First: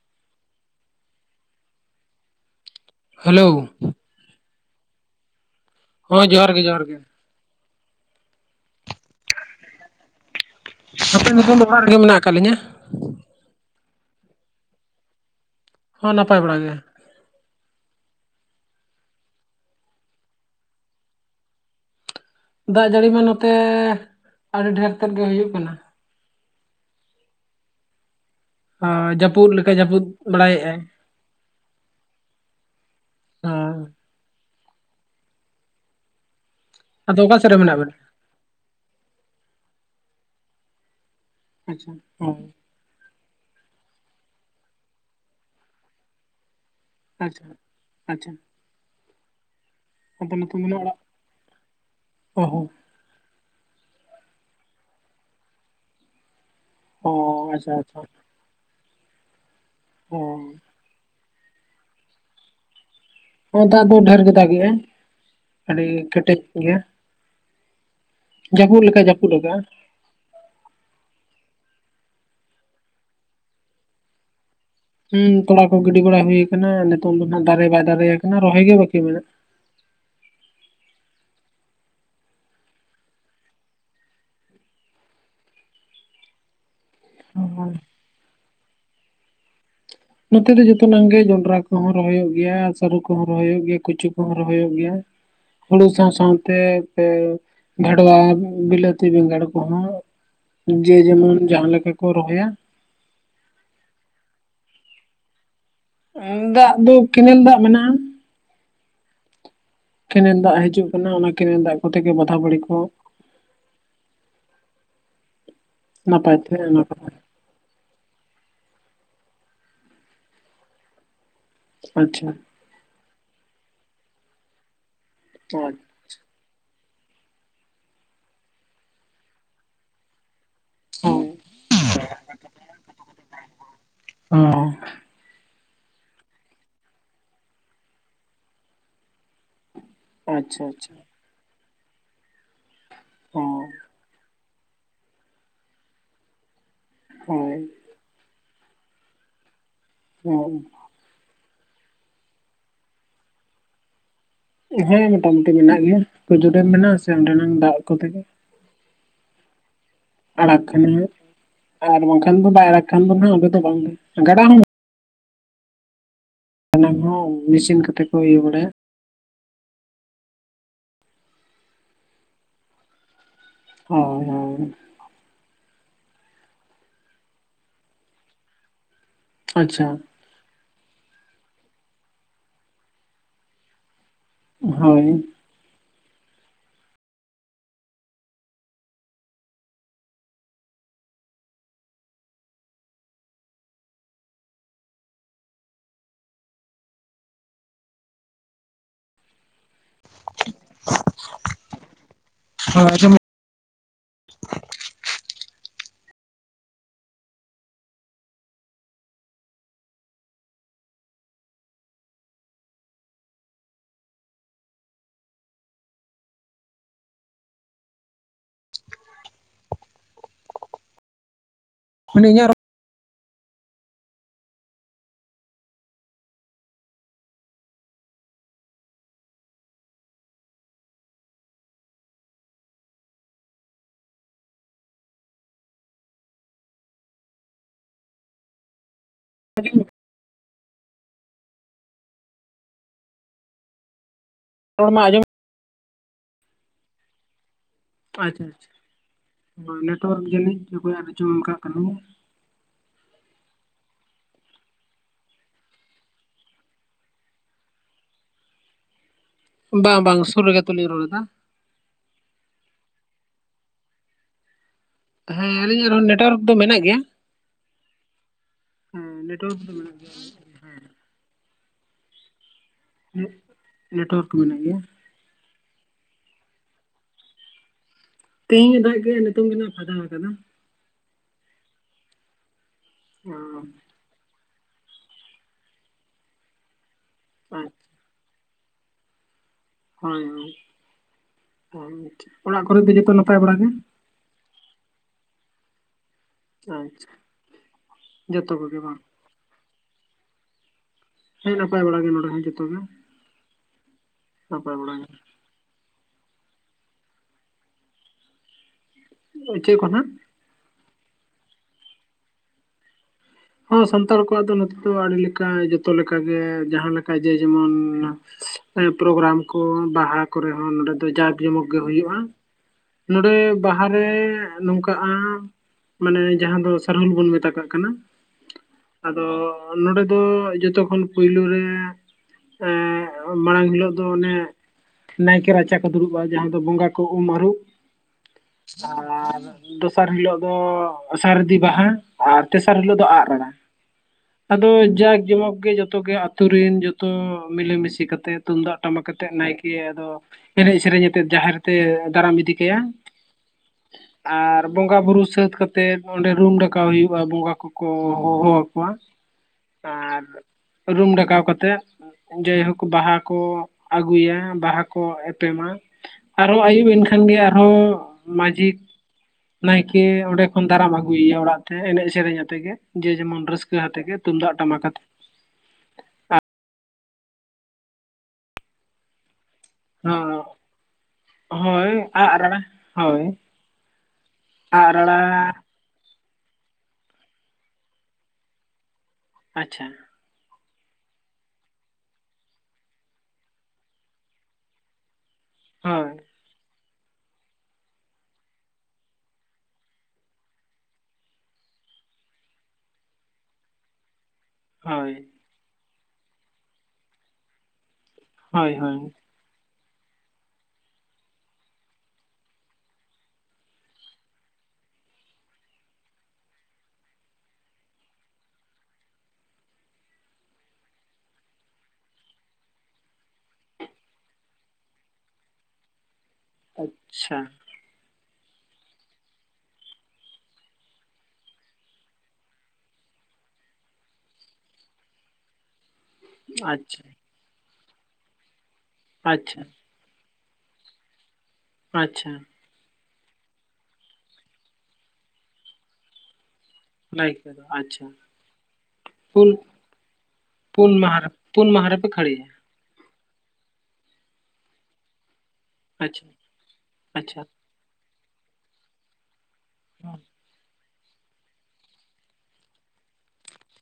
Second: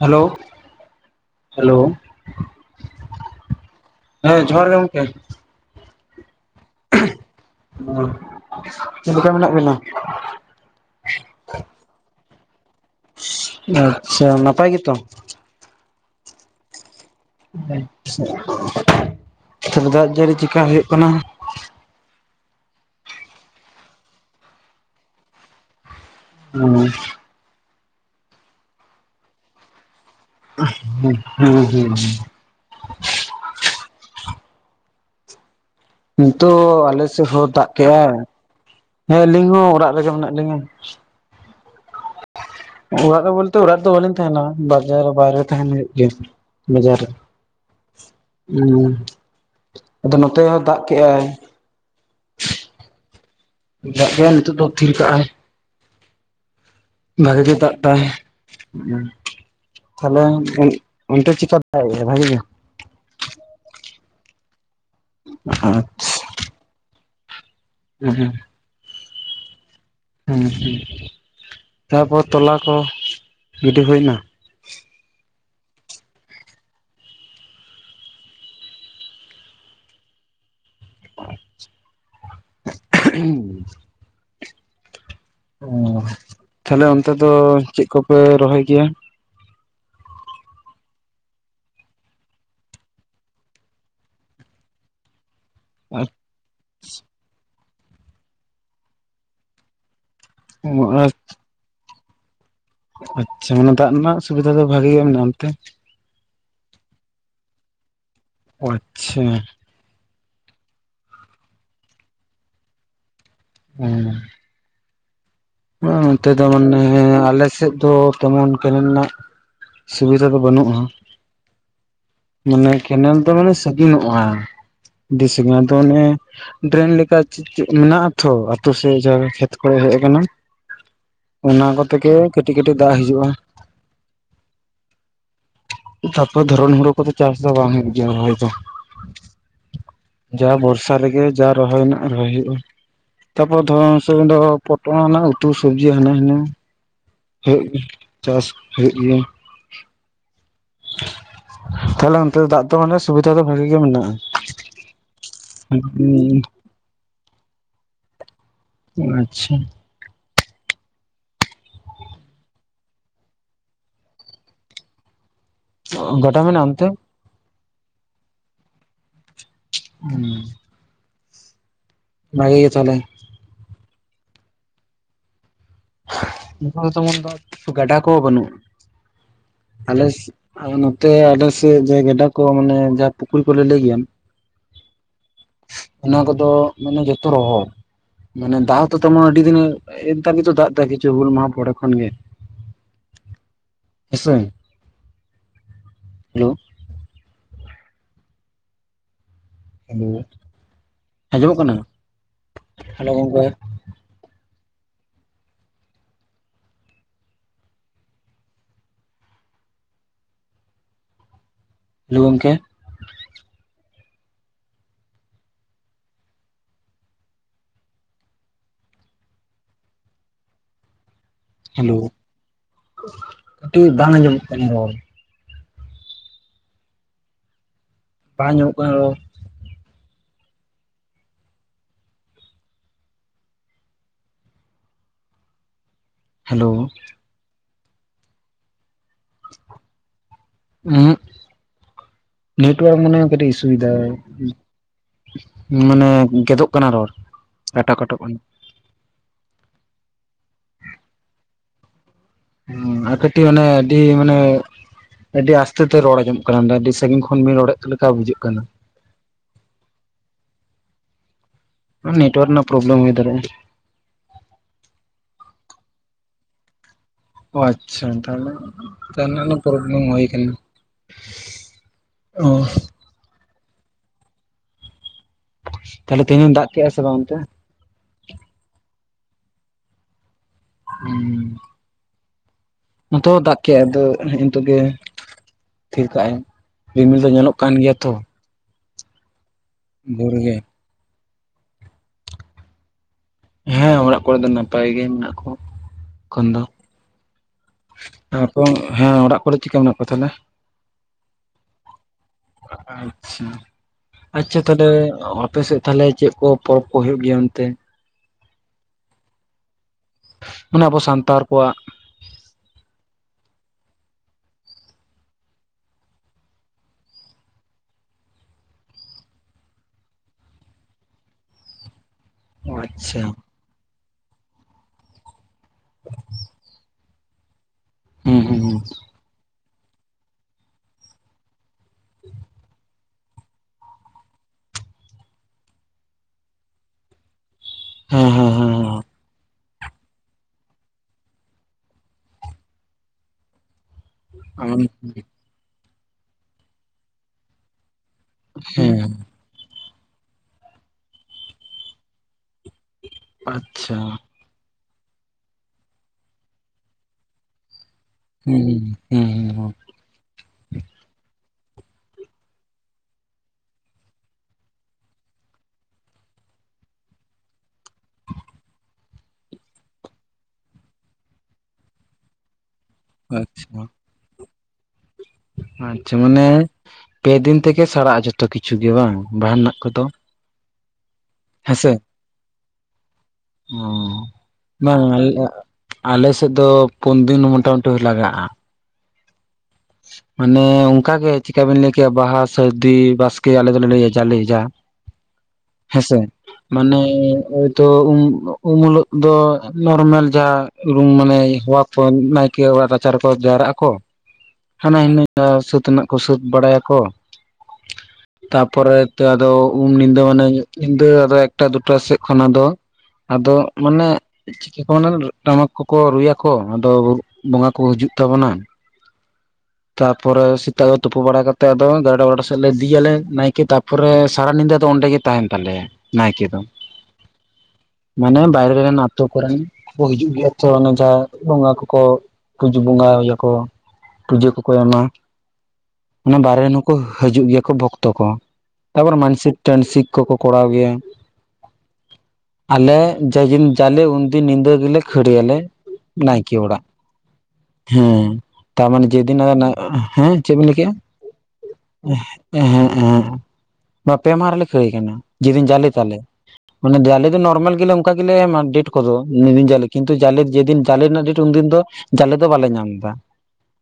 Hello hello hello. ᱦᱮ ᱡᱚᱦᱟᱨ ᱜᱮ ᱜᱚᱢᱠᱮ᱾ ᱦᱳᱭ ᱡᱚᱦᱟᱨ ᱜᱮ ᱡᱚᱦᱟᱨ ᱜᱮ᱾ [unintelligible] ᱪᱮᱜ ᱞᱮᱠᱟ ᱢᱮᱱᱟᱜ ᱵᱤᱱᱟ ᱦᱟᱯᱮ ᱱᱤᱛᱚᱝ ᱚᱲᱟᱜ ᱨᱮᱜᱮ ᱢᱮᱱᱟᱜ ᱟᱠᱟᱜ ᱞᱤᱧᱟ ᱟᱪᱪᱷᱟ ᱱᱟᱯᱟᱭ ᱜᱮ ᱛᱚ ᱦᱚᱸ ᱱᱟᱯᱟᱭ ᱵᱟᱲᱟ ᱜᱮ [unintelligible] [unintelligible] ᱛᱚᱵᱮ ᱫᱟᱜ ᱡᱟᱹᱲᱤ ᱪᱮᱠᱟ ᱦᱩᱭᱩᱜ ᱠᱟᱱᱟ ᱫᱟᱜ ᱡᱟᱹᱲᱤ ᱢᱟ ᱱᱚᱛᱮ ᱟᱹᱰᱤ ᱰᱷᱮᱨ ᱛᱮᱫ ᱜᱮ ᱦᱩᱭᱩᱜ ᱠᱟᱱᱟ ᱚ ᱟᱹ ᱡᱟᱹᱯᱩᱫ ᱞᱮᱠᱟ ᱡᱟᱹᱯᱩᱫ ᱵᱟᱲᱟᱭᱮᱫᱟᱭ [unintelligible] ᱦᱩᱸ ᱦᱩᱸ ᱦᱩᱸ ᱦᱩᱸ ᱦᱟᱸ ᱱᱤᱛᱚᱜ ᱟᱞᱮ ᱟᱫᱚ ᱥᱮᱜ ᱚᱠᱟ ᱦᱚ ᱥᱮᱫ ᱨᱮ ᱫᱟᱜ ᱢᱮᱱᱟᱜ ᱵᱮᱱᱟ ᱠᱮᱜᱟᱭ ᱦᱮᱸ ᱟᱹᱞᱤᱧ ᱦᱚᱸ ᱚᱲᱟᱜ ᱨᱮᱜᱮ ᱢᱮᱱᱟᱜ ᱞᱤᱧᱟ ᱟᱪᱪᱷᱟ ᱦᱮᱸ ᱚᱲᱟᱜ ᱨᱮ ᱵᱚᱞᱛᱮ ᱚᱲᱟᱜ ᱨᱮᱫᱚ ᱵᱟᱹᱞᱤᱧ ᱛᱟᱦᱮᱱᱟ ᱵᱟᱡᱟᱨ ᱵᱟᱭᱨᱮ ᱛᱟᱸᱦᱮᱱ ᱦᱩᱭᱩᱜ ᱜᱮᱭᱟ ᱵᱟᱡᱟᱨ ᱨᱮ ᱟᱪᱪᱷᱟ ᱟᱪᱪᱷᱟ ᱦᱩᱸ ᱟᱫᱚ ᱱᱚᱛᱮ ᱦᱚᱸ ᱱᱤᱛᱚᱝ ᱫᱚ ᱫᱟᱜ ᱚᱲᱟᱜ ᱠᱮᱜᱟᱭ ᱚ ᱦᱚᱸ ᱤᱱᱟᱹᱜ ᱜᱮ ᱱᱤᱛᱳᱜ ᱫᱚ ᱛᱷᱤᱨ ᱠᱟᱜᱼᱟᱭ ᱚ ᱵᱷᱟᱜᱮᱛᱮ ᱟᱪᱪᱷᱟ ᱫᱟᱜ ᱟᱪᱪᱷᱟ ᱛᱟᱭ ᱛᱟᱦᱞᱮ ᱚ ᱚᱱᱛᱮ ᱪᱤᱠᱟ ᱫᱟᱜᱼᱮ ᱵᱷᱟᱜᱤ ᱜᱮ ᱫᱟᱜ ᱫᱚ ᱰᱷᱮᱨ ᱜᱮ ᱫᱟᱜᱮᱜᱟᱭ ᱦᱩᱸ ᱟᱹᱰᱤ ᱠᱮᱴᱮᱡ ᱜᱮᱭᱟ ᱦᱩᱸ ᱦᱩᱸ ᱡᱟᱹᱯᱩᱫ ᱞᱮᱠᱟ ᱡᱟᱹᱯᱩᱫ ᱟᱠᱟᱜᱼᱟ ᱦᱩᱸ ᱦᱩᱸ ᱛᱟᱯᱚᱨ ᱛᱚᱞᱟ ᱠᱚ ᱜᱤᱰᱤ ᱦᱩᱭᱱᱟ ᱦᱮᱸ ᱛᱚᱲᱟ ᱠᱚ ᱜᱤᱰᱤ ᱵᱟᱲᱟ ᱦᱩᱭ ᱟᱠᱟᱱᱟ ᱱᱤᱛᱚᱝ ᱫᱚ ᱱᱟᱦᱟᱜ ᱫᱟᱨᱮ ᱵᱟᱭ ᱫᱟᱨᱮᱭᱟ ᱟᱠᱟᱱᱟ ᱨᱚᱦᱚᱭ ᱜᱮ ᱵᱟᱹᱠᱤ ᱢᱮᱱᱟᱜᱼᱟ [unintelligible] ᱚ ᱛᱷᱟᱦᱞᱮ ᱚᱱᱛᱮ ᱫᱚ ᱪᱮᱜ ᱠᱚᱯᱮ ᱨᱚᱦᱚᱭ ᱜᱮᱭᱟ ᱱᱚᱛᱮ ᱫᱚ ᱡᱚᱛᱚᱱᱟᱜ ᱜᱮ ᱡᱚᱱᱰᱨᱟ ᱠᱚᱦᱚᱸ ᱨᱚᱦᱚᱭᱚᱜ ᱜᱮᱭᱟ ᱟᱨ ᱥᱟᱹᱨᱩ ᱠᱚᱦᱚᱸ ᱨᱚᱦᱚᱭᱚᱜ ᱜᱮᱭᱟ ᱠᱩᱪᱩ ᱠᱚᱦᱚᱸ ᱨᱚᱦᱚᱭᱚᱜ ᱜᱮᱭᱟ [unintelligible] [inaudible] ᱦᱩᱲᱩ ᱥᱟᱶ ᱥᱟᱶᱶᱛᱮ ᱯᱮ ᱵᱷᱮᱰᱣᱟ ᱵᱤᱞᱟᱹᱛᱤ ᱵᱮᱸᱜᱟᱲ ᱠᱚᱦᱚᱸ ᱡᱮ ᱡᱮᱢᱚᱱ ᱡᱟᱦᱟᱸᱮᱠᱟ ᱠᱚ ᱨᱚᱦᱚᱭᱟ ᱟᱪᱪᱷᱟ ᱢᱟᱱᱮ ᱫᱟᱜ ᱮᱱᱟᱜ ᱥᱩᱵᱤᱫᱷᱟ ᱫᱚ ᱵᱷᱟᱜᱮ ᱜᱮ ᱢᱮᱱᱟᱜᱼᱟ ᱚᱱᱛᱮ ᱫᱟᱜ ᱫᱚ ᱠᱮᱱᱮᱞ ᱫᱟᱜ ᱢᱮᱱᱟᱜᱼᱟ ᱟᱪᱪᱷᱟ ᱠᱮᱱᱮᱞ ᱫᱟᱜ ᱦᱤᱡᱩᱜ ᱠᱟᱱᱟ ᱚᱱᱟ ᱠᱮᱱᱮᱞ ᱫᱟᱜ ᱠᱚᱛᱮ ᱜᱮ ᱵᱟᱫᱷᱟ ᱵᱟᱹᱲᱤ ᱠᱚ ᱦᱩᱸ ᱚᱸ ᱚᱱᱛᱮ ᱱᱟᱯᱟᱭ ᱫᱚ ᱛᱮ ᱢᱟᱱᱮ ᱚᱱᱟ ᱠᱚ ᱟᱞᱮ ᱥᱮᱫ ᱫᱚ ᱛᱮᱢᱚᱱ ᱠᱮᱱᱮᱞ ᱱᱟᱜ ᱥᱩᱵᱤᱫᱷᱟ ᱫᱚ ᱵᱟᱹᱱᱩᱜᱼᱟ ᱟᱪᱪᱷᱟ ᱢᱟᱱᱮ ᱠᱮᱱᱮᱞ ᱫᱚ ᱢᱟᱱᱮ ᱥᱟᱺᱟᱹᱜᱤᱱᱚᱜᱼᱟ ᱟᱹᱰᱤ ᱥᱟᱺᱜᱤᱱ ᱦᱳᱭ ᱟᱫᱚ ᱚᱱᱮ ᱰᱨᱮᱱ ᱞᱮᱠᱟ ᱪᱮᱫ ᱢᱮᱱᱟᱜᱼᱟ ᱛᱚ ᱟᱛᱳ ᱥᱮᱫ ᱡᱟᱦᱟᱸ ᱠᱷᱮᱛ ᱠᱚᱨᱮ ᱦᱮᱡ ᱟᱠᱟᱱᱟ᱾ ᱦᱳᱭ ᱚᱱᱟ ᱠᱚᱛᱮ ᱜᱮ ᱠᱟᱹᱴᱤᱡ ᱠᱟᱹᱴᱤᱡ ᱫᱟᱜ ᱦᱤᱡᱩᱜᱼᱟ᱾ ᱦᱚᱸ ᱛᱟᱨᱯᱚᱨ ᱫᱷᱚᱨᱚᱱ ᱦᱩᱲᱩ ᱠᱚᱫᱚ ᱪᱟᱥ ᱫᱚ ᱵᱟᱝ ᱦᱩᱭᱩᱜ ᱜᱮᱭᱟ ᱦᱚᱭ ᱫᱚ᱾ ᱦᱮᱸ᱾ ᱡᱟ ᱵᱚᱨᱥᱟ ᱨᱮᱜᱮ ᱡᱟ ᱨᱚᱦᱚᱭ ᱨᱮᱱᱟᱜ ᱨᱚᱦᱚᱭ ᱦᱩᱭᱩᱜᱼᱟ᱾ ᱛᱟᱯᱚᱨ ᱦᱚᱸ ᱫᱷᱚᱨᱚᱱ ᱥᱚᱢᱚᱭ ᱫᱚ ᱯᱚᱴᱞᱟ ᱨᱮᱱᱟᱜ ᱞᱟᱹᱴᱩ ᱥᱚᱵᱽᱡᱤ ᱦᱟᱱᱟ ᱦᱤᱱᱟᱹ ᱦᱳᱭ ᱦᱩᱭᱩᱜ ᱜᱮ ᱪᱟᱥ ᱦᱩᱭᱩᱜ ᱜᱮᱭᱟ᱾ ᱦᱮ᱾ ᱛᱟᱦᱞᱮ ᱚᱱᱛᱮ ᱫᱟᱜ ᱫᱚ ᱢᱟᱱᱮ ᱥᱩᱵᱤᱫᱟ ᱫᱚ ᱵᱷᱟᱜᱤ ᱜᱮ ᱢᱮᱱᱟᱜᱼᱟ? ᱦᱮᱸ ᱢᱚᱴᱟ ᱢᱩᱴᱤ ᱢᱮᱱᱟᱜ ᱜᱮᱭᱟ᱾ ᱯᱨᱚᱡᱩ ᱰᱮᱢ ᱢᱮᱱᱟᱜᱼᱟ ᱥᱮ ᱚᱸᱰᱮᱱᱟᱜ ᱫᱟᱜ ᱠᱚᱛᱮᱜᱮ᱾ ᱚ ᱟᱪᱪᱷᱟ᱾ ᱟᱲᱟᱜ ᱠᱟᱱᱟ᱾ ᱟᱨ ᱵᱟᱝᱠᱷᱟᱱ ᱫᱚ ᱵᱟᱭ ᱟᱲᱟᱜ ᱠᱷᱟᱱ ᱫᱚ ᱦᱟᱸᱜ ᱚᱸᱰᱮ ᱫᱚ ᱵᱟᱝ ᱜᱟᱰᱟ ᱦᱚᱸ ᱜᱟᱰᱟ ᱢᱮᱱᱟᱜᱼᱟ ᱚᱱᱛᱮ? ᱥᱟᱱᱟᱢ ᱦᱚᱸ ᱢᱮᱥᱤᱱ ᱠᱚᱛᱮ ᱠᱚ ᱤᱭᱟᱹ ᱵᱟᱲᱟᱭᱟ᱾ ᱦᱮᱸ᱾ ᱵᱷᱟᱜᱮ ᱜᱮ ᱛᱟᱦᱚᱞᱮ? ᱚ ᱚ᱾ ᱚᱱᱠᱟᱜᱮ ᱛᱮᱢᱚᱱ ᱫᱚ ᱜᱟᱰᱟ ᱠᱚ ᱦᱚᱸ ᱵᱟᱹᱱᱩᱜᱼᱟ᱾ ᱟᱪᱪᱷᱟ ᱟᱞᱮ ᱟᱨ ᱱᱚᱛᱮ ᱟᱞᱮ ᱥᱮᱫ ᱡᱟᱦᱟ ᱜᱟᱰᱟ ᱠᱚ ᱢᱟᱱᱮ ᱡᱟᱦᱟ ᱯᱩᱠᱷᱨᱤ ᱠᱚᱞᱮ ᱞᱟᱹᱭ ᱜᱮᱭᱟ ᱦᱳᱭ᱾ ᱚᱱᱟ ᱠᱚᱫᱚ ᱢᱟᱱᱮ ᱡᱚᱛᱚ ᱨᱚᱦᱚᱲ᱾ ᱢᱟᱱᱮ ᱫᱟᱜ ᱦᱚᱛᱚ ᱛᱮᱢᱚᱱ ᱟᱹᱰᱤ ᱫᱤᱱᱮ ᱱᱮᱜᱼᱮ ᱱᱮᱛᱟᱨ ᱜᱮ ᱛᱚᱭ ᱫᱟᱜ ᱫᱟ ᱠᱤᱪᱷᱩ ᱦᱩᱞ ᱢᱟᱦᱟ ᱯᱚᱨᱮ ᱠᱷᱚᱱ ᱜᱮ᱾ ᱦᱮᱸᱥᱮ? ᱦᱮᱞᱳ᱾ ᱦᱮᱞᱳ ᱟᱸᱡᱚᱢᱚᱜ ᱠᱟᱱᱟ? ᱦᱳᱭ ᱦᱮᱞᱳ ᱟᱸᱡᱚᱢ ᱜᱚᱢᱠᱮ᱾ ᱦᱮᱞᱳ ᱜᱚᱢᱠᱮ᱾ ᱦᱮᱞᱳ ᱢᱟᱱᱮ ᱤᱧᱟᱹᱜ ᱠᱟᱹᱴᱤᱡ ᱵᱟᱝ ᱟᱸᱡᱚᱢᱚᱜ ᱠᱟᱱᱟ ᱨᱚᱲ᱾ ᱵᱟᱝ ᱟᱸᱡᱚᱢᱚᱜ ᱠᱟᱱᱟ ᱨᱚᱲ᱾ ᱦᱮᱞᱳ᱾ [inaudible] ᱮᱸᱦᱮᱸᱜ᱾ ᱱᱮᱴᱚᱣᱟᱨᱠ ᱢᱚᱱᱮᱦᱚᱭ ᱠᱟᱹᱴᱤᱡ ᱤᱥᱩᱭᱮᱫᱟ? ᱨᱚᱲ ᱢᱟ ᱟᱸᱡᱚᱢᱚᱜ ᱢᱟᱱᱮ ᱜᱮᱫᱚᱜ ᱠᱟᱱᱟ ᱨᱚᱲ᱾ ᱠᱟᱴᱟ ᱠᱟᱴᱚᱜ ᱠᱟᱱᱟ ᱟᱪᱪᱷᱟ ᱦᱳᱭ᱾ ᱱᱮᱴᱣᱟᱨᱠ ᱡᱟᱹᱱᱤᱡ ᱚᱠᱚᱭᱟᱜ ᱨᱮᱪᱚ ᱚᱱᱠᱟᱜ ᱠᱟᱱᱟ᱾ ᱟᱨ ᱠᱟᱹᱴᱤᱡ ᱢᱟᱱᱮ ᱟᱹᱰᱤ ᱢᱟᱱᱮ ᱟᱹᱰᱤ ᱟᱥᱛᱮ ᱛᱮ ᱨᱚᱲ ᱟᱸᱡᱚᱢᱚᱜ ᱠᱟᱱᱟ᱾ ᱟᱹᱰᱤ ᱥᱟᱺᱜᱤᱧ ᱠᱷᱚᱱ ᱵᱤᱱ ᱨᱚᱲᱮᱫ ᱞᱮᱠᱟ ᱵᱩᱡᱟᱹᱜ ᱠᱟᱱᱟ᱾ ᱵᱟᱝ ᱵᱟᱝ ᱥᱩᱨ ᱨᱮᱜᱮ ᱛᱚ ᱞᱤᱧ ᱨᱚᱲ ᱮᱫᱟ᱾ ᱱᱮᱴᱚᱣᱟᱨᱠ ᱱᱟᱜ ᱯᱨᱳᱵᱞᱮᱢ ᱦᱳᱭ ᱫᱟᱲᱮᱭᱟᱜᱼᱟ᱾ ᱦᱮᱸ ᱟᱞᱤᱧᱟᱜ ᱦᱚᱸ ᱱᱮᱴᱳᱣᱟᱨᱠ ᱫᱚ ᱢᱮᱱᱟᱜ ᱜᱮᱭᱟ᱾ ᱳ ᱟᱪᱪᱷᱟ᱾ ᱛᱟᱦᱚᱞᱮ ᱦᱮᱸ ᱛᱟᱦᱚᱞᱮ ᱱᱮᱴᱣᱟᱨᱠ ᱫᱚ ᱢᱮᱱᱟᱜ ᱯᱨᱚᱵᱞᱮᱢ ᱦᱳᱭ ᱜᱮᱭᱟ ᱟᱠᱟᱱᱟ᱾ ᱚ᱾ ᱱᱮᱴᱚᱣᱟᱨᱠ ᱫᱚ ᱢᱮᱱᱟᱜ ᱜᱮᱭᱟ᱾ ᱛᱟᱦᱞᱮ ᱛᱮᱦᱮᱧ ᱦᱚᱭ ᱫᱟᱜ ᱠᱮᱜᱼᱟ ᱥᱮ ᱵᱟᱝ ᱚᱱᱛᱮ? ᱛᱮᱦᱮᱧ ᱮ ᱫᱟᱜ ᱠᱮᱜᱼᱟ᱾ ᱱᱤᱛᱚᱜ ᱫᱚ ᱱᱟᱦᱟᱜ ᱮ ᱯᱷᱟᱠᱟ ᱟᱠᱟᱫᱟ᱾ ᱦᱩᱸ᱾ ᱱᱚᱛᱮ ᱚ ᱫᱟᱜ ᱠᱮᱜᱼᱟᱭ ᱟᱫᱚ ᱦᱮᱜᱼᱮ ᱱᱤᱛᱚᱜ ᱜᱮ ᱛᱷᱤᱨ ᱠᱟᱜᱼᱟᱭ᱾ ᱨᱤᱢᱤᱞ ᱫᱚ ᱧᱮᱞᱚᱜ ᱟᱪᱪᱷᱟ ᱠᱟᱱ ᱜᱮᱭᱟ ᱛᱚ᱾ ᱦᱳᱭ᱾ ᱵᱷᱳᱨ ᱜᱮ ᱚᱲᱟᱜ ᱠᱚᱨᱮ ᱫᱚ ᱡᱚᱛᱚ ᱱᱟᱯᱟᱭ ᱵᱟᱲᱟ ᱜᱮ ᱦᱮᱸ ᱚᱲᱟᱜ ᱠᱚᱨᱮ ᱫᱚ ᱱᱟᱯᱟᱭ ᱜᱮ ᱢᱮᱱᱟᱜ ᱠᱚᱣᱟ᱾ ᱮᱠᱷᱚᱱ ᱫᱚ᱾ ᱟᱪᱪᱷᱟ ᱟᱯᱮ ᱡᱚᱛᱚ ᱦᱚᱸ ᱠᱚᱜᱮ ᱵᱟᱝ ᱦᱮ ᱚᱲᱟᱜ ᱠᱚᱨᱮ ᱪᱮᱫ ᱠᱟ ᱢᱮᱱᱟᱜ ᱠᱚᱣᱟ ᱛᱟᱦᱚᱞᱮ? ᱦᱮᱸ ᱱᱟᱯᱟᱭ ᱵᱟᱲᱟ ᱜᱮ ᱱᱚᱰᱮ ᱦᱚᱸ ᱡᱚᱛᱚ ᱜᱮ᱾ ᱟᱪᱪᱷᱟ ᱟᱪᱪᱷᱟ ᱱᱟᱯᱟᱭ ᱛᱟᱦᱞᱮ ᱵᱟᱲᱟ ᱜᱮ ᱟᱯᱮᱥᱮᱫ ᱛᱟᱦᱚᱞᱮ ᱪᱮᱫ ᱠᱚ ᱯᱚᱨᱚᱵᱽ ᱠᱚ ᱦᱩᱭᱩᱜ ᱜᱮᱭᱟ ᱚᱱᱛᱮ? ᱪᱮᱫ ᱠᱚ ᱦᱟᱜ ᱚᱱᱮ ᱟᱵᱚ ᱥᱟᱱᱛᱟᱲ ᱠᱚᱣᱟᱜ᱾ ᱦᱚ ᱥᱟᱱᱛᱟᱲ ᱠᱚᱣᱟᱜ ᱫᱚ ᱱᱚᱛᱮ ᱫᱚ ᱟᱹᱰᱤ ᱞᱮᱠᱟ ᱡᱚᱛᱚ ᱞᱮᱠᱟᱜᱮ ᱡᱟᱦᱟᱸ ᱞᱮᱠᱟ ᱡᱮ ᱡᱮᱢᱚᱱ- ᱯᱨᱳᱜᱨᱟᱢ ᱠᱚ ᱵᱟᱦᱟ ᱠᱚᱨᱮ ᱦᱚᱸ ᱱᱚᱰᱮ ᱫᱚ ᱡᱟᱸᱠ ᱡᱚᱢᱚᱠ ᱜᱮ ᱦᱩᱭᱩᱜᱼᱟ᱾ ᱚ ᱟᱪᱪᱷᱟ ᱱᱚᱸᱰᱮ ᱵᱟᱦᱟ ᱨᱮ ᱱᱚᱝᱠᱟᱜᱼᱟ᱾ ᱢᱟᱱᱮ ᱡᱟᱦᱟᱸ ᱫᱚ ᱥᱟᱨᱦᱩᱞ ᱵᱚᱱ ᱢᱮᱛᱟ ᱠᱟᱜ ᱠᱟᱱᱟ᱾ ᱦᱩᱸ ᱦᱩᱸ ᱦᱩᱸ᱾ ᱟᱫᱚ ᱱᱚᱰᱮ ᱫᱚ ᱡᱚᱛᱚ ᱠᱷᱚᱱ ᱯᱩᱭᱞᱩ ᱨᱮ᱾ ᱢᱟᱲᱟᱝ ᱦᱤᱞᱳᱜ ᱫᱚ ᱚᱱᱮ ᱱᱟᱭᱠᱮ ᱨᱟᱪᱟ ᱠᱚ ᱫᱩᱲᱩᱵᱼᱟ ᱡᱟᱦᱟᱸ ᱫᱚ ᱵᱚᱸᱜᱟ ᱠᱚ ᱩᱢ ᱟᱨᱩᱵ᱾ ᱦᱩᱸ ᱦᱮᱸ ᱦᱮᱸ ᱟᱨ ᱫᱚᱥᱟᱨ ᱦᱤᱞᱳᱜ ᱫᱚ ᱥᱟᱨᱫᱤ ᱵᱟᱦᱟ ᱟᱨ ᱛᱮᱥᱟᱨ ᱦᱤᱞᱳᱜ ᱫᱚ ᱟᱜ ᱨᱟᱲᱟ᱾ ᱟᱫᱚ ᱦᱮᱸ ᱦᱮᱸ ᱡᱟᱠ ᱡᱚᱢᱚᱠ ᱜᱮ ᱡᱚᱛᱚ ᱜᱮ ᱟᱛᱳ ᱨᱮᱱ ᱡᱚᱛᱚ ᱢᱤᱞᱮᱢᱤᱥᱮ ᱠᱟᱛᱮᱫ᱾ ᱛᱩᱢᱫᱟᱜ ᱴᱟᱢᱟᱠ ᱦᱮᱸ ᱟᱛᱮ ᱱᱟᱭᱠᱮ ᱟᱫᱚ ᱮᱱᱮᱡ ᱥᱮᱨᱮᱧ ᱟᱛᱮᱫ ᱡᱟᱦᱮᱨ ᱛᱮ ᱫᱟᱨᱟᱢ ᱤᱫᱤ ᱠᱟᱭᱟ᱾ ᱟᱪᱪᱷᱟ ᱟᱨ ᱵᱚᱸᱜᱟ ᱵᱩᱨᱩ ᱥᱟᱹᱛ ᱠᱟᱛᱮᱫ ᱚᱸᱰᱮ ᱨᱩᱢ ᱰᱟᱠᱟᱣ ᱦᱩᱭᱩᱜᱼᱟ ᱚᱱᱰᱮ ᱵᱚᱸᱜᱟ ᱠᱚ ᱠᱚ- ᱠᱚ ᱦᱚᱦᱚ ᱦᱩᱸ ᱟᱠᱚᱣᱟ ᱦᱩᱸ ᱦᱩᱸ ᱦᱩᱸ ᱟᱨ ᱨᱩᱢ ᱰᱟᱠᱟᱣ ᱠᱟᱛᱮᱫ᱾ ᱡᱟᱹᱭ ᱦᱳᱠ ᱵᱟᱦᱟ ᱠᱚ ᱟᱹᱜᱩᱭᱟ ᱵᱟᱦᱟ ᱠᱚ ᱮᱯᱮᱢᱟ᱾ ᱟᱨᱦᱚᱸ ᱟᱭᱩᱵ ᱮᱱᱠᱷᱟᱱ ᱜᱮ ᱟᱨᱦᱚᱸ ᱢᱟᱺᱡᱷᱤ᱾ ᱱᱟᱭᱠᱮ ᱚᱸᱰᱮ ᱠᱷᱚᱱ ᱫᱟᱨᱟᱢ ᱟᱹᱜᱩ ᱮᱭᱟ ᱚᱲᱟᱜ ᱛᱮ, ᱮᱱᱮᱡ ᱥᱮᱨᱮᱧ ᱟᱛᱮ ᱜᱮ᱾ ᱡᱮ ᱡᱮᱢᱚᱱ ᱨᱟᱹᱥᱠᱟᱹ ᱟᱪᱪᱷᱟ ᱦᱟᱛᱮ ᱜᱮ ᱛᱩᱢᱫᱟᱜ ᱴᱟᱢᱟᱠ ᱟᱛᱮ᱾ ᱟᱪᱪᱷᱟ ᱢᱟᱱᱮ ᱯᱮ ᱫᱤᱱ ᱛᱮᱜᱮ ᱥᱟᱨᱟᱜᱼᱟ ᱡᱦᱚᱛᱚ ᱠᱤᱪᱷᱩ ᱜᱮ ᱵᱟᱝ ᱵᱟᱦᱟ ᱨᱮᱱᱟᱜ ᱠᱚᱫᱚ? ᱚ ᱦᱮᱸᱥᱮ ᱦᱳᱭ ᱟᱜ ᱨᱟᱲᱟ ᱦᱳᱭ᱾ ᱚ ᱟᱜ ᱵᱟᱝ ᱨᱟᱲᱟ ᱟᱞᱮ ᱟᱞᱮᱥᱮᱫ ᱫᱚ ᱯᱳᱱ ᱫᱤᱱ ᱢᱚᱴᱟᱢᱩᱴᱤ ᱞᱟᱜᱟᱜᱼᱟ᱾ ᱟᱪᱪᱷᱟ᱾ ᱢᱟᱱᱮ ᱚᱱᱠᱟᱜᱮ ᱪᱤᱠᱟᱵᱤᱱ ᱞᱟᱹᱭ ᱠᱮᱭᱟ ᱵᱟᱦᱟ ᱥᱟᱹᱨᱫᱤ ᱵᱟᱥᱠᱮ ᱟᱞᱮ ᱫᱚᱞᱮ ᱞᱟᱹᱭᱟ ᱡᱟᱞᱮ ᱡᱟ᱾ [inaudible] ᱦᱮᱸ ᱥᱮ᱾ ᱢᱟᱱᱮ ᱳᱭᱛᱚ ᱩᱢ-ᱩᱢ ᱦᱤᱞᱚᱜ ᱫᱚ ᱱᱚᱨᱢᱟᱞ ᱡᱟ᱾ ᱨᱩᱢ ᱢᱟᱱᱮ ᱦᱣᱟ ᱯᱚᱨ ᱱᱟᱭᱠᱮ ᱚᱲᱟᱜ ᱨᱟᱪᱟ ᱨᱮ ᱠᱚ ᱡᱟᱣᱨᱟᱜ ᱟᱠᱚ᱾ ᱦᱟᱱᱟ ᱦᱳᱭ ᱦᱱᱟᱹ [unintelligible] ᱥᱟᱹᱛ ᱨᱮᱱᱟᱜ ᱠᱚ ᱥᱟᱹᱛ ᱵᱟᱲᱟᱭᱟᱠᱚ ᱦᱳᱭ ᱛᱟᱯᱚᱨᱮ ᱦᱳᱭ ᱛᱮ- ᱟᱫᱚ ᱩᱢ ᱧᱤᱫᱟᱹ ᱢᱟᱱᱮ ᱧᱤᱫᱟᱹ ᱟᱫᱚ ᱮᱠᱴᱟ ᱫᱩᱴᱟ ᱥᱮᱫ ᱠᱷᱚᱱ ᱟᱫᱚ᱾ ᱟᱫᱚ ᱢᱟᱱᱮ- ᱪᱤᱠᱟᱹ ᱠᱚ ᱢᱮᱱᱟ ᱴᱟᱢᱟᱠ ᱠᱚᱠᱚ ᱨᱩᱭᱟ ᱠᱚ ᱟᱫᱚ ᱵᱚᱸᱜᱟ ᱠᱚ ᱦᱤᱡᱩᱜ ᱛᱟᱵᱚᱱᱟ᱾ ᱛᱟ ᱯᱚᱨᱮ ᱥᱮᱛᱟᱜ ᱫᱚ ᱛᱩᱯᱩ ᱵᱟᱲᱟ ᱠᱟᱛᱮᱫ ᱟᱫᱚ ᱜᱟᱰᱟ ᱰᱷᱚᱰᱟ ᱥᱮᱫ ᱞᱮ ᱤᱫᱤ ᱮᱭᱟᱞᱮ ᱱᱟᱭᱠᱮ ᱛᱟᱯᱚᱨᱮ ᱥᱟᱨᱟ ᱧᱤᱫᱟᱹ ᱟᱫᱚ ᱚᱸᱰᱮ ᱜᱮ᱾ ᱛᱟᱦᱮᱱ ᱛᱟᱞᱮᱭᱟ ᱱᱟᱭᱠᱮ ᱫᱚ᱾ ᱟᱪᱪᱷᱟ᱾ ᱢᱟᱱᱮ ᱵᱟᱭᱨᱮ ᱨᱮᱱ ᱟᱛᱳ ᱠᱚᱨᱮᱱ ᱠᱚ ᱦᱤᱡᱩᱜ ᱜᱮᱭᱟ ᱛᱚ ᱚᱱᱮ ᱡᱟᱦᱟᱸ ᱵᱚᱸᱜᱟ ᱠᱚᱠᱚ᱾ ᱯᱩᱡᱟᱹ ᱵᱚᱸᱜᱟᱭᱟᱠᱚ ᱯᱩᱡᱟᱹ ᱠᱚᱠᱚ ᱮᱢᱟ᱾ ᱚᱱᱟ ᱵᱟᱦᱨᱮ ᱨᱮᱱ ᱦᱚᱠᱚ ᱟᱪᱪᱷᱟ ᱦᱟᱹᱡᱩᱜ ᱜᱮᱭᱟ ᱠᱚ ᱵᱷᱚᱠᱛᱚ ᱠᱚ᱾ ᱛᱟᱯᱚᱨᱮ ᱢᱟᱹᱱᱥᱤᱠ ᱟᱪᱪᱷᱟ ᱴᱟᱹᱱᱥᱤᱠ ᱠᱚᱠᱚ ᱠᱚᱨᱟᱣ ᱜᱮᱭᱟ᱾ ᱟᱪᱪᱷᱟ᱾ ᱟᱞᱮ ᱡᱟᱹᱡᱤᱱ ᱡᱟᱞᱮ ᱩᱱᱫᱤᱱ ᱧᱤᱫᱟᱹ ᱜᱮᱞᱮ ᱠᱷᱟᱹᱨᱮᱭᱟᱞᱮ ᱱᱟᱭᱠᱮ ᱚᱲᱟᱜ᱾ ᱱᱟᱭᱠᱮ ᱫᱚ ᱟᱪᱪᱷᱟ᱾ ᱦᱮᱸ ᱛᱟᱨᱢᱟᱱᱮ ᱡᱮᱫᱤᱱ ᱯᱩᱱ ᱟᱫᱚ, ᱦᱮᱸ ᱪᱮᱫ ᱵᱤᱱ ᱞᱟᱹᱭ ᱯᱩᱱ ᱠᱮᱫᱼᱟ᱾ ᱢᱟᱦᱟ ᱨᱮ ᱯᱩᱱ ᱢᱟᱦᱟ ᱨᱮᱯᱮ ᱠᱷᱟᱹᱲᱮᱭᱟ ᱦᱮᱸ ᱦᱮᱸ, ᱵᱟ ᱯᱮ ᱢᱟᱦᱟ ᱨᱮᱞᱮ ᱠᱷᱟᱹᱲᱮ ᱠᱟᱱᱟ ᱡᱮᱫᱤᱱ ᱡᱟᱞᱮ᱾ ᱡᱟᱞᱮ, ᱟᱪᱪᱷᱟ ᱢᱟᱱᱮ ᱡᱟᱞᱮ ᱫᱚ ᱟᱪᱪᱷᱟ ᱱᱚᱨᱢᱮᱞ ᱜᱮᱞᱮ ᱚᱱᱠᱟ ᱜᱮᱞᱮ ᱮᱢᱟ ᱰᱮᱴ- ᱠᱚᱫᱚ ᱱᱩᱭᱫᱤᱱ ᱡᱟᱞᱮ ᱠᱤᱱᱛᱩ ᱡᱟᱞᱮ ᱡᱮᱫᱤᱱ ᱡᱟᱞᱮ ᱨᱮᱱᱟᱜ ᱰᱮᱴ ᱩᱱᱫᱤᱱ ᱫᱚ ᱡᱟᱞᱮ ᱫᱚ ᱵᱟᱞᱮ ᱧᱟᱢ ᱮᱫᱟ᱾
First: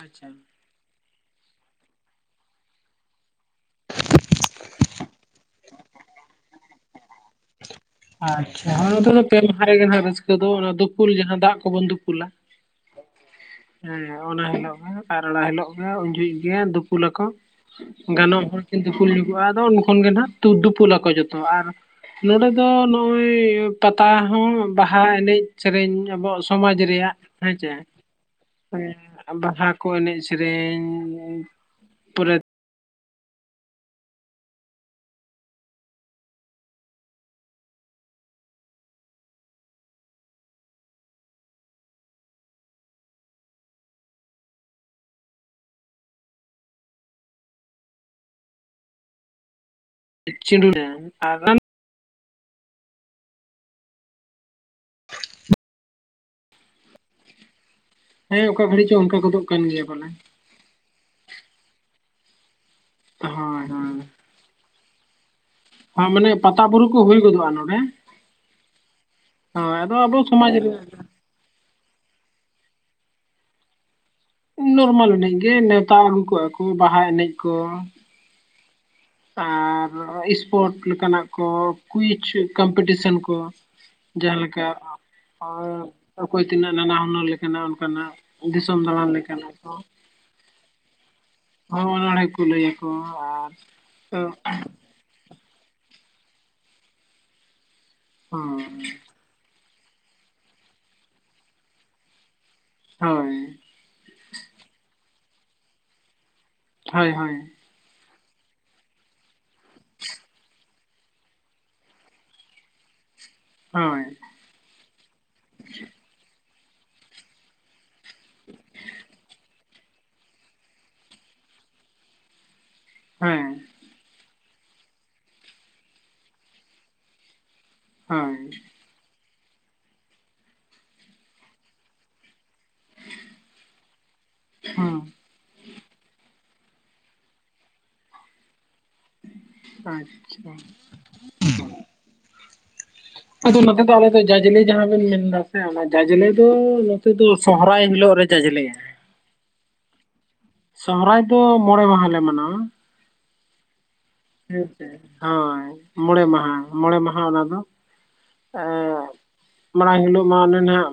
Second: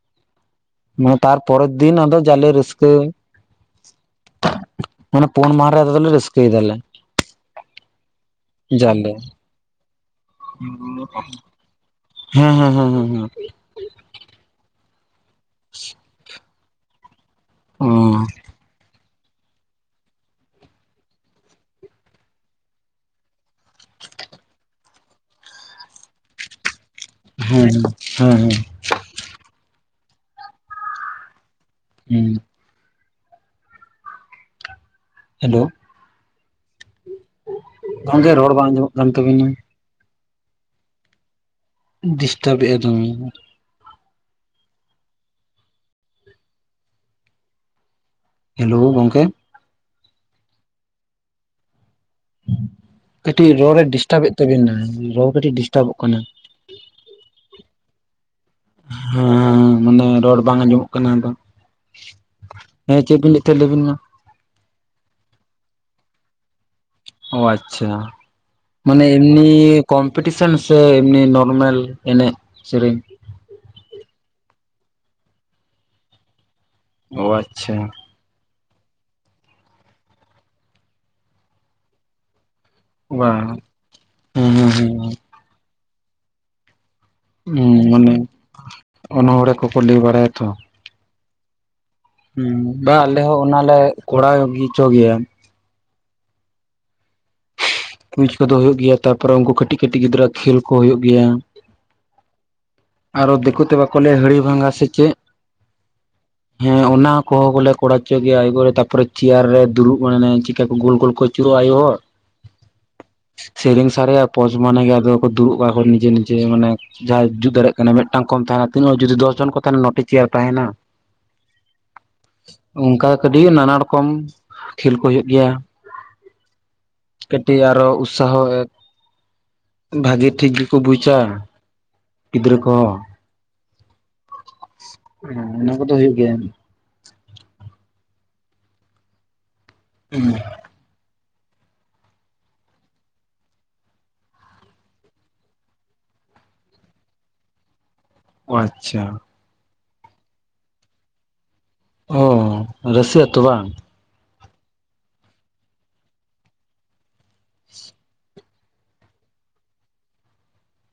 ᱟᱪᱪᱷᱟ᱾ ᱢᱟᱱᱮ ᱛᱟᱨᱯᱚᱨᱮᱨ ᱫᱤᱱ ᱟᱫᱚ ᱡᱟᱞᱮ ᱨᱟᱹᱥᱠᱟᱹ ᱢᱟᱱᱮ ᱯᱳᱱ ᱢᱟᱦᱟ ᱨᱮ [inaudible] ᱨᱟᱹᱥᱠᱟᱹᱭ ᱮᱫᱟᱞᱮ ᱟᱪᱪᱷᱟ ᱚᱱᱟ ᱫᱚ ᱡᱟᱞᱮ ᱯᱮ ᱢᱟᱦᱟ ᱨᱮᱜᱮ ᱱᱟᱜ ᱨᱟᱹᱥᱠᱟᱹ ᱫᱚ ᱚᱱᱟ ᱫᱩᱯᱩᱞ ᱡᱟᱦᱟᱸ ᱫᱟᱜ ᱠᱚᱵᱚᱱ ᱫᱩᱯᱩᱞᱟ ᱦᱮᱸ ᱦᱮᱸ ᱦᱮᱸ ᱦᱮᱸ ᱦᱮᱸ ᱦᱮᱸ ᱚᱱᱟ ᱦᱤᱞᱳᱜ ᱜᱮ ᱟᱨ ᱚᱱᱟ ᱦᱤᱞᱳᱜ ᱜᱮ ᱩᱱ ᱡᱚᱦᱚᱜ ᱜᱮ ᱫᱩᱯᱩᱞᱟᱠᱚ ᱚ ᱜᱟᱱᱚᱜ ᱦᱚᱲ ᱠᱤᱱ ᱫᱩᱯᱩᱞ ᱧᱚᱜᱟᱜᱼᱟ ᱟᱫᱚ ᱩᱱ ᱠᱷᱚᱱ ᱜᱮ ᱱᱟᱜ ᱫᱩᱯᱩᱞᱟᱠᱚ ᱡᱚᱛᱚ ᱟᱨ ᱱᱚᱸᱰᱮ ᱫᱚ ᱱᱚᱜᱼᱚᱭ ᱯᱟᱛᱟ ᱦᱚᱸ ᱵᱟᱦᱟ ᱮᱱᱮᱡ ᱥᱮᱨᱮᱧ ᱟᱵᱚᱣᱟᱜ ᱥᱚᱢᱟᱡ ᱨᱮᱭᱟᱜ ᱦᱮᱸ ᱪᱮ ᱦᱮᱸ ᱦᱮᱸ ᱵᱟᱦᱟ ᱠᱚ ᱮᱱᱮᱡ ᱥᱮᱨᱮᱧ ᱯᱚᱨᱮ ᱦᱮᱸ᱾ ᱦᱮᱞᱳ ᱜᱚᱝᱠᱮ ᱨᱚᱲ ᱵᱟᱝ ᱟᱸᱟᱧᱢᱚᱜ ᱠᱟᱱ ᱛᱟᱵᱤᱱᱟ ᱰᱤᱥᱴᱟᱵ ᱮᱫ ᱟᱭ ᱫᱚᱢᱮ ᱦᱮᱞᱳ ᱜᱚᱝᱠᱮ [unintelligible] ᱠᱟᱹᱴᱤᱡ ᱨᱚᱲ ᱨᱮ ᱰᱤᱥᱴᱟᱵᱮᱫ ᱛᱟᱵᱤᱱ ᱫᱚ ᱨᱚᱲ ᱠᱟᱹᱴᱤᱡ ᱰᱤᱥᱴᱟᱵᱚᱜ ᱠᱟᱱᱟ ᱦᱮᱸ ᱚᱠᱟ ᱜᱷᱟᱹᱲᱤᱡ ᱪᱚ ᱚᱱᱠᱟ ᱜᱚᱫᱚᱜ ᱠᱟᱱ ᱦᱮᱸ ᱜᱮᱭᱟ ᱢᱟᱱᱮ ᱵᱚᱞᱮ ᱨᱚᱲ ᱵᱟᱝ ᱟᱸᱡᱚᱢᱚᱜ ᱠᱟᱱᱟ ᱟᱫᱚ ᱦᱮᱸ ᱪᱮᱫ ᱵᱤᱱ ᱞᱟᱹᱭᱮᱫ ᱛᱟᱦᱮᱸᱫ ᱦᱳᱭ ᱞᱟᱹᱭᱵᱤᱱ ᱢᱟ ᱦᱳᱭ ᱢᱟᱱᱮ ᱯᱟᱛᱟ ᱵᱩᱨᱩ ᱠᱚ ᱦᱩᱭ ᱚ ᱜᱚᱫᱚᱜᱼᱟ ᱱᱚᱰᱮ ᱟᱪᱪᱷᱟ ᱢᱟᱱᱮ ᱮᱢᱱᱤ ᱦᱳᱭ ᱟᱫᱚ ᱟᱵᱚ ᱠᱚᱢᱯᱤᱴᱤᱥᱚᱱ ᱥᱚᱢᱟᱡᱽ ᱨᱮ ᱥᱮ ᱮᱢᱱᱤ ᱱᱚᱨᱢᱮᱞ ᱮᱱᱮᱡ ᱥᱮᱨᱮᱧ ᱱᱚᱨᱢᱟᱞ ᱮᱱᱮᱡ ᱜᱮ ᱱᱮᱣᱛᱟ ᱟᱹᱜᱩ ᱠᱚᱜᱼᱟ ᱠᱚ ᱵᱟᱦᱟ ᱚ ᱮᱱᱮᱡ ᱠᱚ ᱟᱪᱪᱷᱟ ᱟᱨ ᱤᱥᱯᱳᱴ ᱞᱮᱠᱟᱱᱟᱜ ᱠᱚ ᱠᱩᱭᱤᱪ ᱠᱚᱢᱯᱤᱴᱤᱥᱚᱱ ᱠᱚ ᱵᱟᱝ ᱡᱟᱦᱟᱸ ᱦᱩᱸ ᱞᱮᱠᱟ ᱦᱩᱸ ᱦᱩᱸ ᱚᱠᱚᱭ ᱛᱤᱱᱟᱹᱜ ᱱᱟᱱᱟ ᱦᱩᱱᱟᱹᱨ ᱞᱮᱠᱟ ᱦᱩᱸ ᱢᱟᱱᱮ ᱚᱱᱚᱲᱦᱮ ᱠᱚ ᱠᱚ ᱞᱟᱹᱭ ᱵᱟᱲᱟᱭᱟᱛᱚ [unintelligible] ᱦᱩᱸ ᱵᱟ ᱟᱞᱮ ᱦᱚᱸ ᱚᱱᱟᱞᱮ ᱠᱚᱨᱟᱣ ᱟᱨ ᱜᱤ ᱦᱚᱪᱚ ᱜᱮᱭᱟ ᱠᱩᱭᱤᱪ ᱠᱚᱫᱚ ᱦᱩᱭᱩᱜ ᱜᱮᱭᱟ ᱛᱟᱨᱯᱚᱨᱮ ᱩᱱᱠᱩ ᱠᱟᱹᱴᱤᱡ ᱠᱟᱹᱴᱤᱡ ᱜᱤᱫᱽᱨᱟᱹ ᱠᱷᱮᱞ ᱠᱚ ᱦᱩᱭᱩᱜ ᱜᱮᱭᱟ ᱦᱳᱭ ᱟᱨᱚ ᱫᱤᱠᱩ ᱛᱮ ᱵᱟᱠᱚ ᱞᱟᱹᱭᱟ ᱦᱟᱹᱲᱤ ᱵᱷᱟᱜᱟ ᱥᱮ ᱪᱮᱫ ᱦᱮᱸ ᱦᱳᱭ ᱚᱱᱟ ᱦᱳᱭ ᱠᱚᱦᱚᱸ ᱵᱚᱞᱮ ᱠᱚᱲᱟ ᱦᱚᱪᱚᱮᱭᱟ [inaudible] ᱛᱟᱯᱚᱨ ᱪᱮᱭᱟᱨ ᱨᱮ ᱫᱩᱲᱩᱵ ᱢᱟᱱᱮ ᱪᱮᱠᱟ ᱠᱚ ᱜᱳᱞ ᱜᱳᱞ ᱠᱚ ᱟᱹᱪᱩᱨᱚᱜᱼᱟ ᱟᱭᱳ ᱦᱚᱲ [unintelligible] ᱥᱮᱨᱮᱧ ᱦᱳᱭ ᱫᱟᱨᱮᱭᱟ ᱯᱚᱪ ᱢᱟᱱᱮ ᱜᱮ ᱟᱫᱚ ᱫᱩᱲᱩᱵ ᱟᱠᱚ ᱱᱤᱡᱮ ᱱᱤᱡᱮ ᱢᱟᱱᱮ ᱡᱟᱦᱟᱸᱟᱭ ᱡᱩᱛ ᱫᱟᱲᱮᱭᱟᱜ ᱮ ᱢᱤᱫᱴᱟᱝ ᱠᱚᱢ ᱛᱟᱦᱮᱱᱟ ᱛᱤᱱᱟᱹᱜ ᱡᱩᱫᱤ ᱫᱚᱥ ᱡᱚᱱ ᱠᱚ ᱛᱟᱦᱮᱱᱟ ᱱᱚᱴᱤ ᱪᱮᱭᱟᱨ ᱛᱟᱦᱮᱱᱟ ᱚᱱᱠᱟ ᱠᱟᱹᱴᱤᱡ ᱦᱮᱸ ᱱᱟᱱᱟ ᱨᱚᱠᱚᱢ ᱠᱷᱮᱞ ᱠᱚ ᱦᱩᱭᱩᱜ ᱜᱮᱭᱟ ᱠᱟᱹᱴᱤᱡ ᱟᱨᱚ ᱦᱳᱭ ᱩᱛᱥᱟᱦᱚ ᱵᱷᱟᱜᱮ ᱴᱷᱤᱠ ᱜᱮᱠᱚ ᱵᱩᱡᱟ ᱜᱤᱫᱽᱨᱟᱹ ᱠᱚ ᱦᱩᱸ ᱦᱮᱸ ᱚᱱᱟ ᱠᱚᱫᱚ ᱦᱩᱭᱩᱜ ᱜᱮᱭᱟ ᱟᱪᱪᱷᱟ ᱟᱫᱚ ᱱᱚᱛᱮ ᱫᱚ ᱟᱞᱮ ᱫᱚ ᱡᱟᱡᱽᱞᱮ ᱡᱟᱦᱟᱸ ᱵᱮᱱ ᱢᱮᱱᱫᱟ ᱥᱮ ᱚᱱᱟ ᱡᱟᱡᱽᱞᱮ ᱫᱚ ᱱᱚᱛᱮ ᱫᱚ ᱥᱚᱦᱨᱟᱭ ᱦᱤᱞᱳᱜ ᱨᱮ ᱡᱟᱡᱽᱞᱮᱭᱟ ᱟᱪᱪᱷᱟ ᱥᱚᱦᱨᱟᱭ ᱫᱚ ᱢᱚᱲᱮ ᱢᱟᱦᱟᱞᱮ ᱢᱟᱱᱟᱣᱟ ᱚ ᱨᱟᱹᱥᱤ ᱟᱛᱳ ᱵᱟᱝ ᱦᱮᱸᱥᱮ ᱦᱳᱭ ᱢᱚᱬᱮ ᱢᱟᱦᱟ ᱢᱚᱬᱮ ᱢᱟᱦᱟ ᱚᱱᱟ ᱫᱚ ᱮᱸ ᱢᱟᱲᱟᱝ ᱦᱤᱞᱳᱜ ᱢᱟ ᱚᱱᱮ ᱚᱱᱟᱜ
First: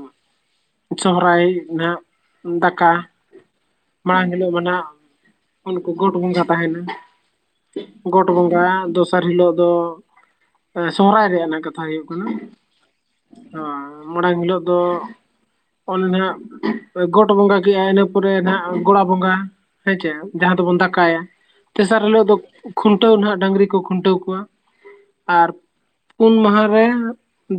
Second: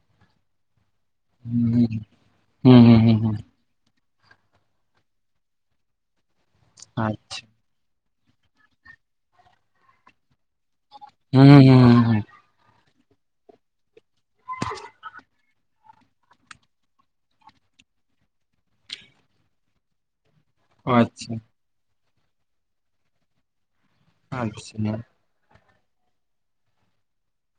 ᱥᱚᱦᱚᱨᱟᱭ ᱦᱩᱸ ᱦᱩᱸ ᱫᱟᱠᱟ ᱦᱩᱸ ᱦᱩᱸ ᱢᱟᱲᱟᱝ ᱦᱤᱞᱳᱜ ᱢᱟ ᱱᱟᱜ ᱩᱱᱠᱩ ᱜᱚᱴ ᱵᱚᱸᱜᱟ ᱛᱟᱦᱮᱱᱟ ᱟᱪᱪᱷᱟ ᱜᱚᱴ ᱵᱚᱸᱜᱟ ᱫᱚᱥᱟᱨ ᱦᱤᱞᱳᱜ ᱫᱚ ᱥᱚᱦᱚᱨᱟᱭ ᱦᱩᱸ ᱨᱮᱭᱟᱜ ᱦᱩᱸ ᱠᱟᱛᱷᱟ ᱦᱩᱸ ᱦᱩᱭᱩᱜ ᱦᱩᱸ ᱠᱟᱱᱟ ᱢᱟᱲᱟᱝ ᱦᱤᱞᱳᱜ ᱫᱚ ᱚᱱᱮ ᱱᱟᱜ ᱜᱚᱴ ᱵᱚᱸᱜᱟ ᱠᱮᱜᱼᱟ ᱤᱱᱟᱹ ᱯᱚᱨᱮ ᱱᱟᱦᱟᱜ ᱜᱚᱲᱟ ᱵᱚᱸᱜᱟ ᱦᱮᱸ ᱪᱮ ᱡᱟᱦᱟᱸ ᱫᱚᱵᱚᱱ ᱫᱟᱠᱟᱭᱟ ᱟᱪᱪᱷᱟ ᱛᱮᱥᱟᱨ ᱦᱤᱞᱳᱜ ᱫᱚ ᱠᱷᱩᱱᱴᱟᱹᱣ ᱱᱟᱦᱟᱜ ᱰᱟᱝᱨᱤ ᱠᱚ ᱠᱷᱩᱱᱴᱟᱹᱣ ᱠᱚᱣᱟ [unintelligible] ᱟᱨ ᱯᱩᱱ ᱢᱟᱦᱟ ᱨᱮ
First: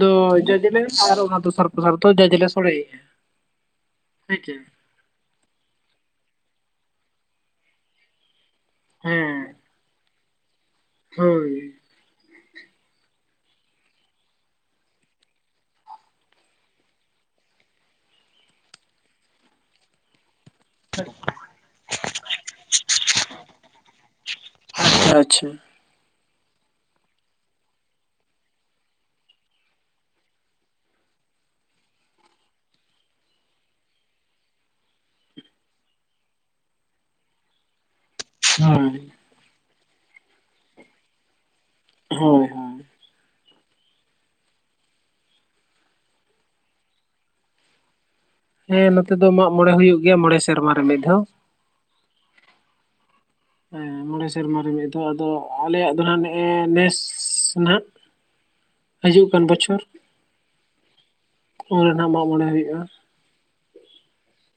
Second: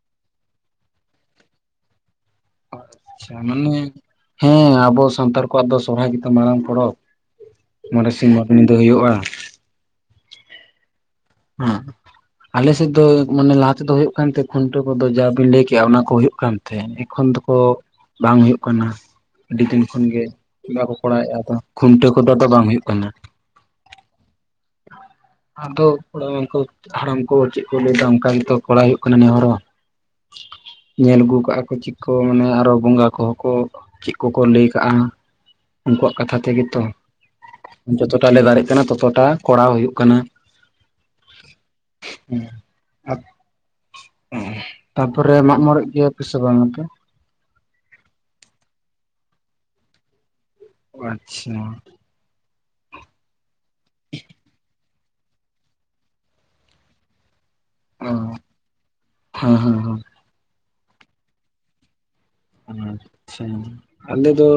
ᱫᱚ ᱡᱟᱡᱞᱮ ᱟᱨ ᱚᱱᱟ ᱫᱚᱥᱟᱨ ᱯᱨᱚᱥᱟᱨ ᱫᱚ ᱡᱟᱡᱞᱮ ᱟᱪᱪᱷᱟ ᱢᱟᱱᱮ ᱦᱮᱸ ᱟᱵᱚ ᱥᱟᱱᱛᱟᱲ ᱟᱠᱚᱣᱟᱜ ᱫᱚ ᱥᱚᱨᱦᱟᱭ ᱜᱮᱛᱚ ᱢᱟᱨᱟᱝ ᱯᱚᱨᱚᱵ ᱢᱚᱬᱮ ᱥᱤᱧ ᱢᱚᱬᱮ ᱧᱤᱫᱟᱹ ᱦᱩᱭᱩᱜᱼᱟ ᱦᱮᱸ ᱦᱳᱭ ᱦᱮᱸ ᱟᱞᱮ ᱥᱮᱫ ᱫᱚ ᱢᱟᱱᱮ ᱞᱟᱦᱟ ᱛᱮᱫᱚ ᱦᱳᱭᱳᱜ ᱠᱟᱱ ᱛᱟᱦᱮ ᱠᱷᱩᱱᱴᱟᱹᱣ ᱠᱚᱫᱚ ᱡᱟ ᱵᱤᱱ ᱞᱟᱹᱭ ᱠᱮᱜᱼᱟ ᱚᱱᱟ ᱠᱚ ᱦᱳᱭᱳᱜ ᱠᱟᱱ ᱛᱮ ᱮᱠᱷᱚᱱ ᱫᱚᱠᱚ ᱵᱟᱝ ᱦᱩᱭᱩᱜ ᱠᱟᱱᱟ ᱟᱹᱰᱤ ᱫᱤᱱ ᱠᱷᱚᱱ ᱜᱮ ᱵᱟᱠᱚ ᱠᱚᱨᱟᱣᱮᱫᱼᱟ ᱟᱫᱚ ᱠᱷᱩᱱᱴᱟᱹᱣ ᱠᱚᱫᱚ ᱟᱫᱚ ᱵᱟᱝ ᱦᱩᱭᱩᱜ ᱠᱟᱱᱟ [inaudible] ᱟᱪᱪᱷᱟ [unintelligible] ᱦᱟᱲᱟᱢ ᱠᱚ ᱪᱮᱫ ᱠᱚ ᱞᱟᱹᱭ ᱫᱟ ᱚᱱᱠᱟ ᱜᱮᱛᱚ ᱠᱚᱲᱟ ᱦᱩᱭᱩᱜ ᱠᱟᱱᱟ ᱱᱮᱦᱚᱲ ᱦᱚᱸ ᱧᱮᱞ ᱟᱹᱜᱩ ᱠᱟᱜᱼᱟ ᱠᱚ ᱪᱮᱫ ᱠᱚ ᱢᱟᱱᱮ ᱟᱨᱚ ᱵᱚᱸᱜᱟ ᱠᱚᱦᱚ ᱠᱚ ᱪᱮᱫ ᱠᱚᱠᱚ ᱞᱟᱹᱭ ᱠᱟᱜᱼᱟ ᱦᱟᱸ, ᱩᱱᱠᱩᱣᱟᱜ ᱠᱟᱛᱷᱟ ᱛᱮᱜᱮ ᱛᱚ᱾ ᱡᱚᱛᱚᱴᱟ ᱞᱮ ᱫᱟᱨᱮᱜ ᱠᱟᱱᱟ ᱦᱳᱭ ᱛᱚᱛᱚᱴᱟ ᱠᱚᱨᱟᱣ ᱦᱩᱭᱩᱜ ᱠᱟᱱᱟ ᱦᱳᱭ [unintelligible] ᱦᱳᱭ ᱛᱟ ᱯᱚᱨᱮ ᱢᱟᱜ ᱢᱚᱬᱮᱜ ᱜᱮᱭᱟ ᱯᱮ ᱥᱮ ᱵᱟᱝ ᱟᱯᱮ ᱦᱮᱸ ᱱᱚᱛᱮ ᱫᱚ ᱢᱟᱜ ᱢᱚᱬᱮ ᱦᱩᱭᱩᱜ ᱜᱮᱭᱟ ᱢᱚᱬᱮ ᱥᱮᱨᱢᱟ ᱨᱮ ᱢᱤᱫ ᱫᱷᱟᱣ [unintelligible] ᱦᱮᱸ ᱢᱚᱬᱮ ᱥᱮᱨᱢᱟ ᱨᱮ ᱢᱤᱫ ᱫᱷᱟᱣ ᱟᱫᱚ ᱟᱞᱮᱭᱟᱜ ᱫᱚ ᱦᱟᱜ ᱱᱮᱜᱼᱮ ᱱᱮᱥ ᱱᱟᱦᱟᱜ ᱚ ᱦᱟᱹᱡᱩᱜ ᱠᱟᱱ ᱦᱮᱸ ᱦᱮᱸ ᱵᱚᱪᱷᱚᱨ ᱦᱮᱸ ᱩᱱ ᱨᱮᱱᱟᱜ ᱢᱟᱜ ᱢᱚᱬᱮ ᱦᱩᱭᱩᱜᱼᱟ ᱟᱪᱪᱷᱟ ᱟᱞᱮ ᱫᱚ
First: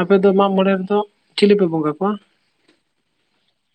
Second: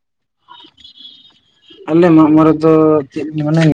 ᱟᱯᱮ ᱫᱚ ᱢᱟᱜ ᱢᱚᱬᱮ ᱨᱮᱫᱚ ᱪᱤᱞᱤ ᱯᱮ ᱵᱚᱸᱜᱟ ᱠᱚᱣᱟ [unintelligible] ᱫᱚ [inaudible] ᱢᱟᱱᱮ